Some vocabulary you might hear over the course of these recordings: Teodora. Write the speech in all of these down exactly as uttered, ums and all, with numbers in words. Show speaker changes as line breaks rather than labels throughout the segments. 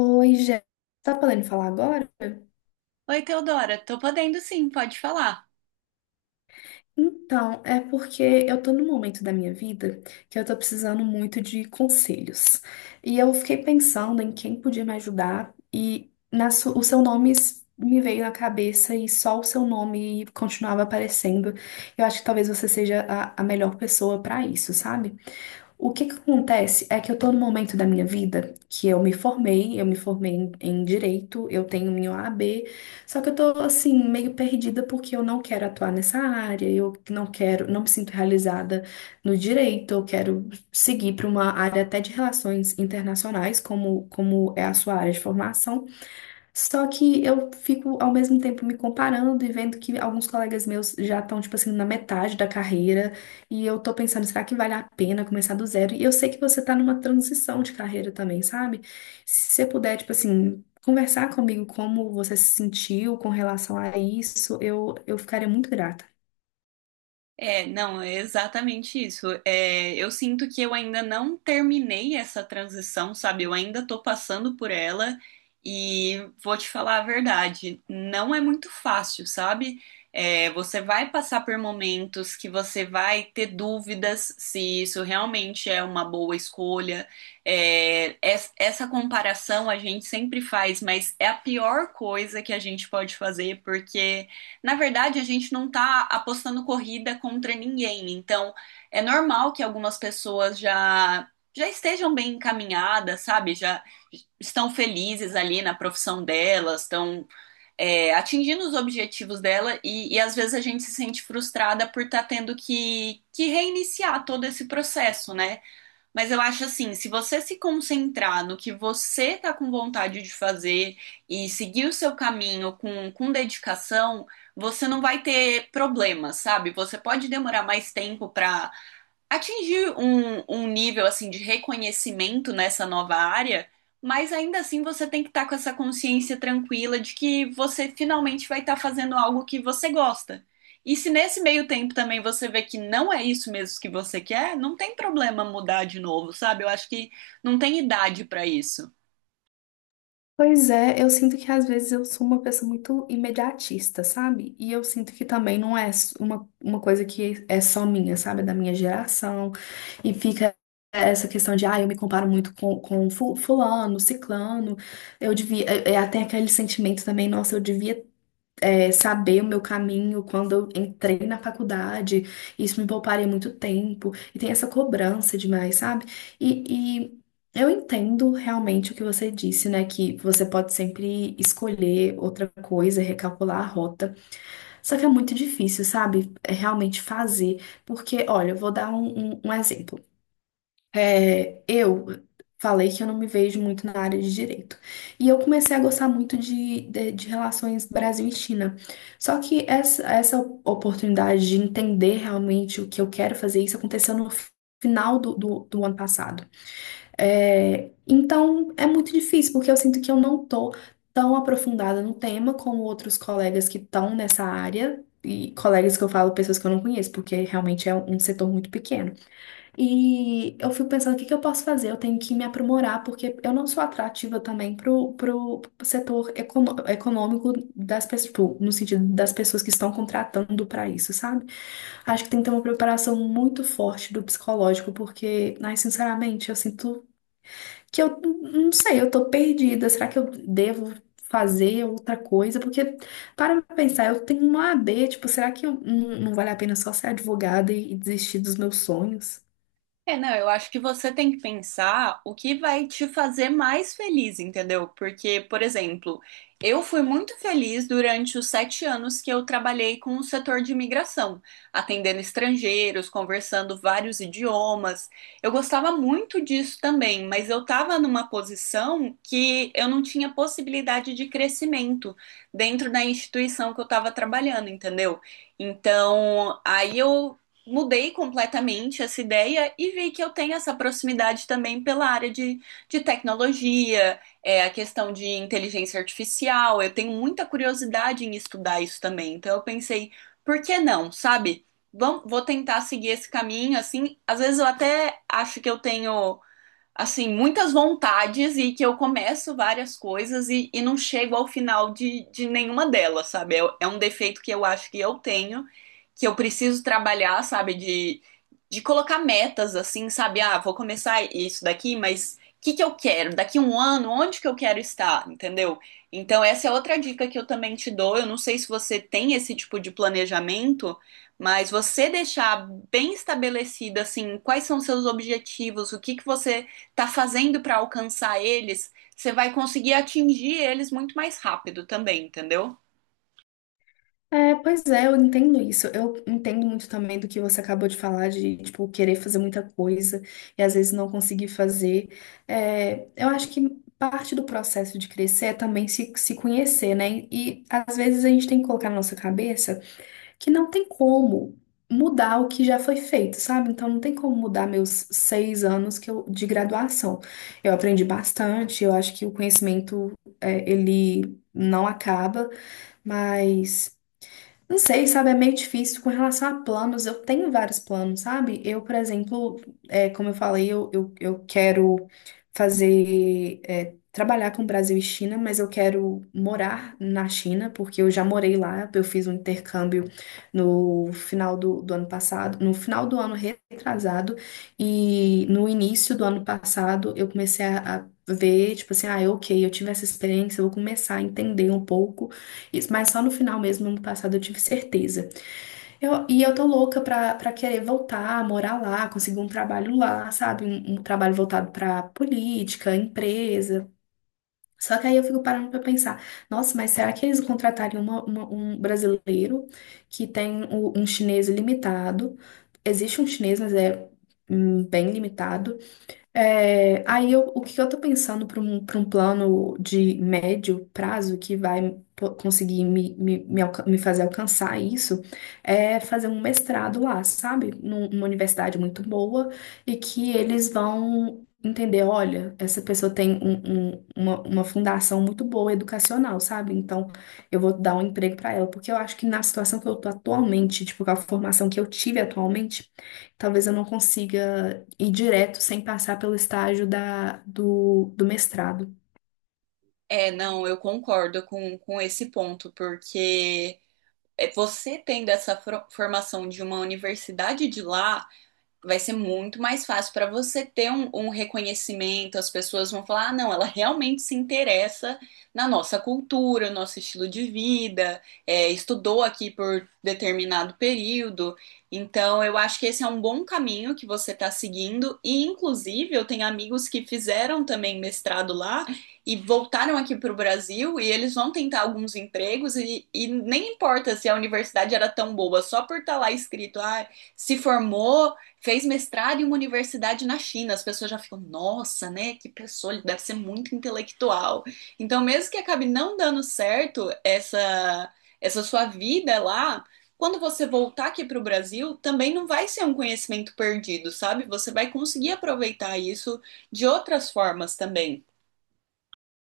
Oi, Jé. Tá podendo falar agora?
Oi, Teodora, tô podendo sim, pode falar.
Então, é porque eu tô num momento da minha vida que eu tô precisando muito de conselhos. E eu fiquei pensando em quem podia me ajudar e na su- o seu nome s- me veio na cabeça e só o seu nome continuava aparecendo. Eu acho que talvez você seja a, a melhor pessoa pra isso, sabe? O que que acontece é que eu tô no momento da minha vida que eu me formei, eu me formei em, em direito, eu tenho minha O A B, só que eu tô assim meio perdida porque eu não quero atuar nessa área, eu não quero, não me sinto realizada no direito, eu quero seguir para uma área até de relações internacionais, como como é a sua área de formação. Só que eu fico ao mesmo tempo me comparando e vendo que alguns colegas meus já estão, tipo assim, na metade da carreira. E eu tô pensando, será que vale a pena começar do zero? E eu sei que você tá numa transição de carreira também, sabe? Se você puder, tipo assim, conversar comigo como você se sentiu com relação a isso, eu, eu ficaria muito grata.
É, não, é exatamente isso. É, eu sinto que eu ainda não terminei essa transição, sabe? Eu ainda tô passando por ela e vou te falar a verdade, não é muito fácil, sabe? É, você vai passar por momentos que você vai ter dúvidas se isso realmente é uma boa escolha. É, es- essa comparação a gente sempre faz, mas é a pior coisa que a gente pode fazer porque, na verdade, a gente não está apostando corrida contra ninguém, então é normal que algumas pessoas já já estejam bem encaminhadas, sabe? Já estão felizes ali na profissão delas, estão é, atingindo os objetivos dela e, e às vezes a gente se sente frustrada por estar tá tendo que, que reiniciar todo esse processo, né? Mas eu acho assim, se você se concentrar no que você tá com vontade de fazer e seguir o seu caminho com, com dedicação, você não vai ter problemas, sabe? Você pode demorar mais tempo pra atingir um, um nível assim de reconhecimento nessa nova área, mas ainda assim você tem que estar com essa consciência tranquila de que você finalmente vai estar fazendo algo que você gosta. E se nesse meio tempo também você vê que não é isso mesmo que você quer, não tem problema mudar de novo, sabe? Eu acho que não tem idade para isso.
Pois é, eu sinto que às vezes eu sou uma pessoa muito imediatista, sabe? E eu sinto que também não é s- uma, uma coisa que é só minha, sabe? É da minha geração. E fica essa questão de, ah, eu me comparo muito com, com fu- fulano, ciclano. Eu devia. É, é até aquele sentimento também, nossa, eu devia é, saber o meu caminho quando eu entrei na faculdade. Isso me pouparia muito tempo. E tem essa cobrança demais, sabe? E, e eu entendo realmente o que você disse, né? Que você pode sempre escolher outra coisa, recalcular a rota. Só que é muito difícil, sabe? É realmente fazer. Porque, olha, eu vou dar um, um um exemplo. É, Eu falei que eu não me vejo muito na área de direito. E eu comecei a gostar muito de, de, de relações Brasil e China. Só que essa, essa oportunidade de entender realmente o que eu quero fazer, isso aconteceu no final do, do, do ano passado. É, então, é muito difícil, porque eu sinto que eu não tô tão aprofundada no tema como outros colegas que estão nessa área. E colegas que eu falo, pessoas que eu não conheço, porque realmente é um setor muito pequeno. E eu fico pensando, o que que eu posso fazer? Eu tenho que me aprimorar, porque eu não sou atrativa também pro, pro setor econo- econômico das pessoas, tipo, no sentido das pessoas que estão contratando para isso, sabe? Acho que tem que ter uma preparação muito forte do psicológico, porque, ai, sinceramente, eu sinto que eu n- não sei, eu tô perdida. Será que eu devo fazer outra coisa? Porque, para pra pensar, eu tenho uma A B, tipo, será que eu, não, não vale a pena só ser advogada e, e desistir dos meus sonhos?
É, não, eu acho que você tem que pensar o que vai te fazer mais feliz, entendeu? Porque, por exemplo, eu fui muito feliz durante os sete anos que eu trabalhei com o setor de imigração, atendendo estrangeiros, conversando vários idiomas. Eu gostava muito disso também, mas eu estava numa posição que eu não tinha possibilidade de crescimento dentro da instituição que eu estava trabalhando, entendeu? Então, aí eu mudei completamente essa ideia e vi que eu tenho essa proximidade também pela área de, de tecnologia, é, a questão de inteligência artificial. Eu tenho muita curiosidade em estudar isso também. Então eu pensei, por que não, sabe? Vam- vou tentar seguir esse caminho, assim. Às vezes eu até acho que eu tenho assim, muitas vontades e que eu começo várias coisas e, e não chego ao final de, de nenhuma delas, sabe? É, é um defeito que eu acho que eu tenho, que eu preciso trabalhar, sabe? De, de colocar metas, assim, sabe? Ah, vou começar isso daqui, mas o que que eu quero? Daqui um ano, onde que eu quero estar, entendeu? Então, essa é outra dica que eu também te dou. Eu não sei se você tem esse tipo de planejamento, mas você deixar bem estabelecido assim, quais são seus objetivos, o que que você tá fazendo para alcançar eles, você vai conseguir atingir eles muito mais rápido também, entendeu?
É, pois é, eu entendo isso. Eu entendo muito também do que você acabou de falar, de, tipo, querer fazer muita coisa e às vezes não conseguir fazer. É, eu acho que parte do processo de crescer é também se, se conhecer, né? E às vezes a gente tem que colocar na nossa cabeça que não tem como mudar o que já foi feito, sabe? Então não tem como mudar meus seis anos que eu, de graduação. Eu aprendi bastante, eu acho que o conhecimento, é, ele não acaba, mas. Não sei, sabe, é meio difícil com relação a planos. Eu tenho vários planos, sabe? Eu, por exemplo, é, como eu falei, eu, eu, eu quero fazer, é, trabalhar com Brasil e China, mas eu quero morar na China, porque eu já morei lá. Eu fiz um intercâmbio no final do, do ano passado, no final do ano retrasado, e no início do ano passado eu comecei a, a ver, tipo assim, ah, é ok, eu tive essa experiência, eu vou começar a entender um pouco. Isso, mas só no final mesmo, ano passado, eu tive certeza. Eu, e eu tô louca pra, pra querer voltar, morar lá, conseguir um trabalho lá, sabe? Um, um trabalho voltado pra política, empresa. Só que aí eu fico parando pra pensar, nossa, mas será que eles contratariam uma- uma- um brasileiro que tem o- um chinês limitado? Existe um chinês, mas é hum, bem limitado. É, aí eu, o que eu tô pensando para um, para um plano de médio prazo que vai po- conseguir me, me, me, alca- me fazer alcançar isso é fazer um mestrado lá, sabe? Num- Numa universidade muito boa e que eles vão entender, olha, essa pessoa tem um- um- uma, uma fundação muito boa educacional, sabe? Então eu vou dar um emprego para ela, porque eu acho que na situação que eu tô atualmente, tipo, com a formação que eu tive atualmente, talvez eu não consiga ir direto sem passar pelo estágio da, do, do mestrado.
É, não, eu concordo com, com esse ponto, porque é, você tendo essa fro- formação de uma universidade de lá, vai ser muito mais fácil para você ter um, um reconhecimento. As pessoas vão falar: ah, não, ela realmente se interessa na nossa cultura, no nosso estilo de vida, é, estudou aqui por determinado período. Então, eu acho que esse é um bom caminho que você está seguindo. E, inclusive, eu tenho amigos que fizeram também mestrado lá e voltaram aqui para o Brasil e eles vão tentar alguns empregos e, e nem importa se a universidade era tão boa, só por estar lá escrito, ah, se formou fez mestrado em uma universidade na China. As pessoas já ficam, nossa, né? Que pessoa, ele deve ser muito intelectual. Então, mesmo que acabe não dando certo essa, essa sua vida lá, quando você voltar aqui para o Brasil, também não vai ser um conhecimento perdido, sabe? Você vai conseguir aproveitar isso de outras formas também.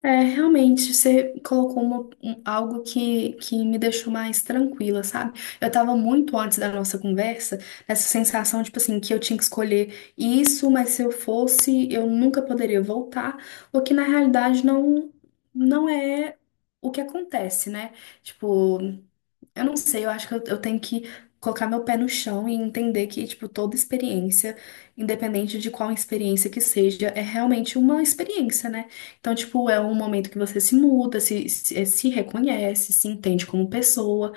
É, realmente, você colocou uma- um- algo que, que me deixou mais tranquila, sabe? Eu tava muito antes da nossa conversa, nessa sensação, tipo assim, que eu tinha que escolher isso, mas se eu fosse, eu nunca poderia voltar, o que na realidade não, não é o que acontece, né? Tipo, eu não sei, eu acho que eu, eu tenho que colocar meu pé no chão e entender que, tipo, toda experiência, independente de qual experiência que seja, é realmente uma experiência, né? Então, tipo, é um momento que você se muda, se, se, se reconhece, se entende como pessoa.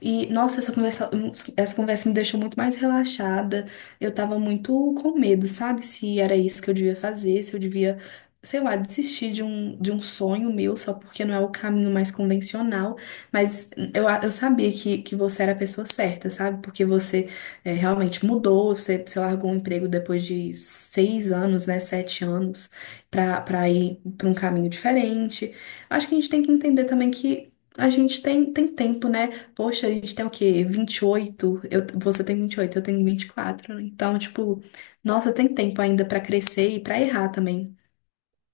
E, nossa, essa conversa, essa conversa me deixou muito mais relaxada. Eu tava muito com medo, sabe? Se era isso que eu devia fazer, se eu devia, sei lá, desistir de um, de um sonho meu só porque não é o caminho mais convencional. Mas eu, a- eu sabia que, que você era a pessoa certa, sabe? Porque você é, realmente mudou, você, você largou um emprego depois de seis anos, né? Sete anos, pra, pra ir pra um caminho diferente. Acho que a gente tem que entender também que. A gente tem, tem tempo, né? Poxa, a gente tem o quê? Vinte e oito. Eu, você tem vinte e oito, eu tenho vinte e quatro, né? Então, tipo, nossa, tem tempo ainda pra crescer e pra errar também.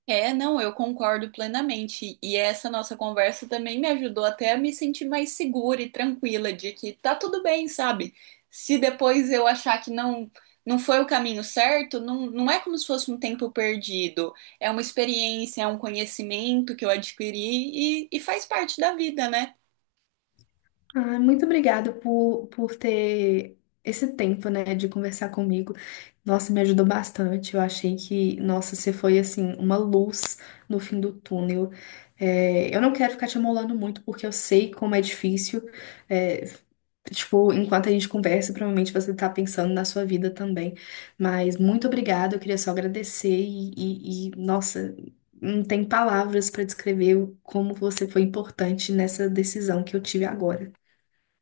É, não, eu concordo plenamente. E essa nossa conversa também me ajudou até a me sentir mais segura e tranquila de que tá tudo bem, sabe? Se depois eu achar que não não foi o caminho certo, não, não é como se fosse um tempo perdido. É uma experiência, é um conhecimento que eu adquiri e, e faz parte da vida, né?
Ah, muito obrigada por, por ter esse tempo, né, de conversar comigo. Nossa, me ajudou bastante. Eu achei que, nossa, você foi, assim, uma luz no fim do túnel. É, eu não quero ficar te amolando muito, porque eu sei como é difícil. É, tipo, enquanto a gente conversa, provavelmente você tá pensando na sua vida também. Mas muito obrigada, eu queria só agradecer e, e, e, nossa, não tem palavras para descrever o- como você foi importante nessa decisão que eu tive agora.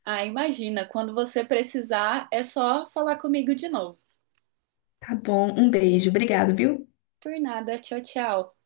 Ah, imagina, quando você precisar, é só falar comigo de novo.
Tá bom, um beijo. Obrigado, viu?
Por nada, tchau, tchau.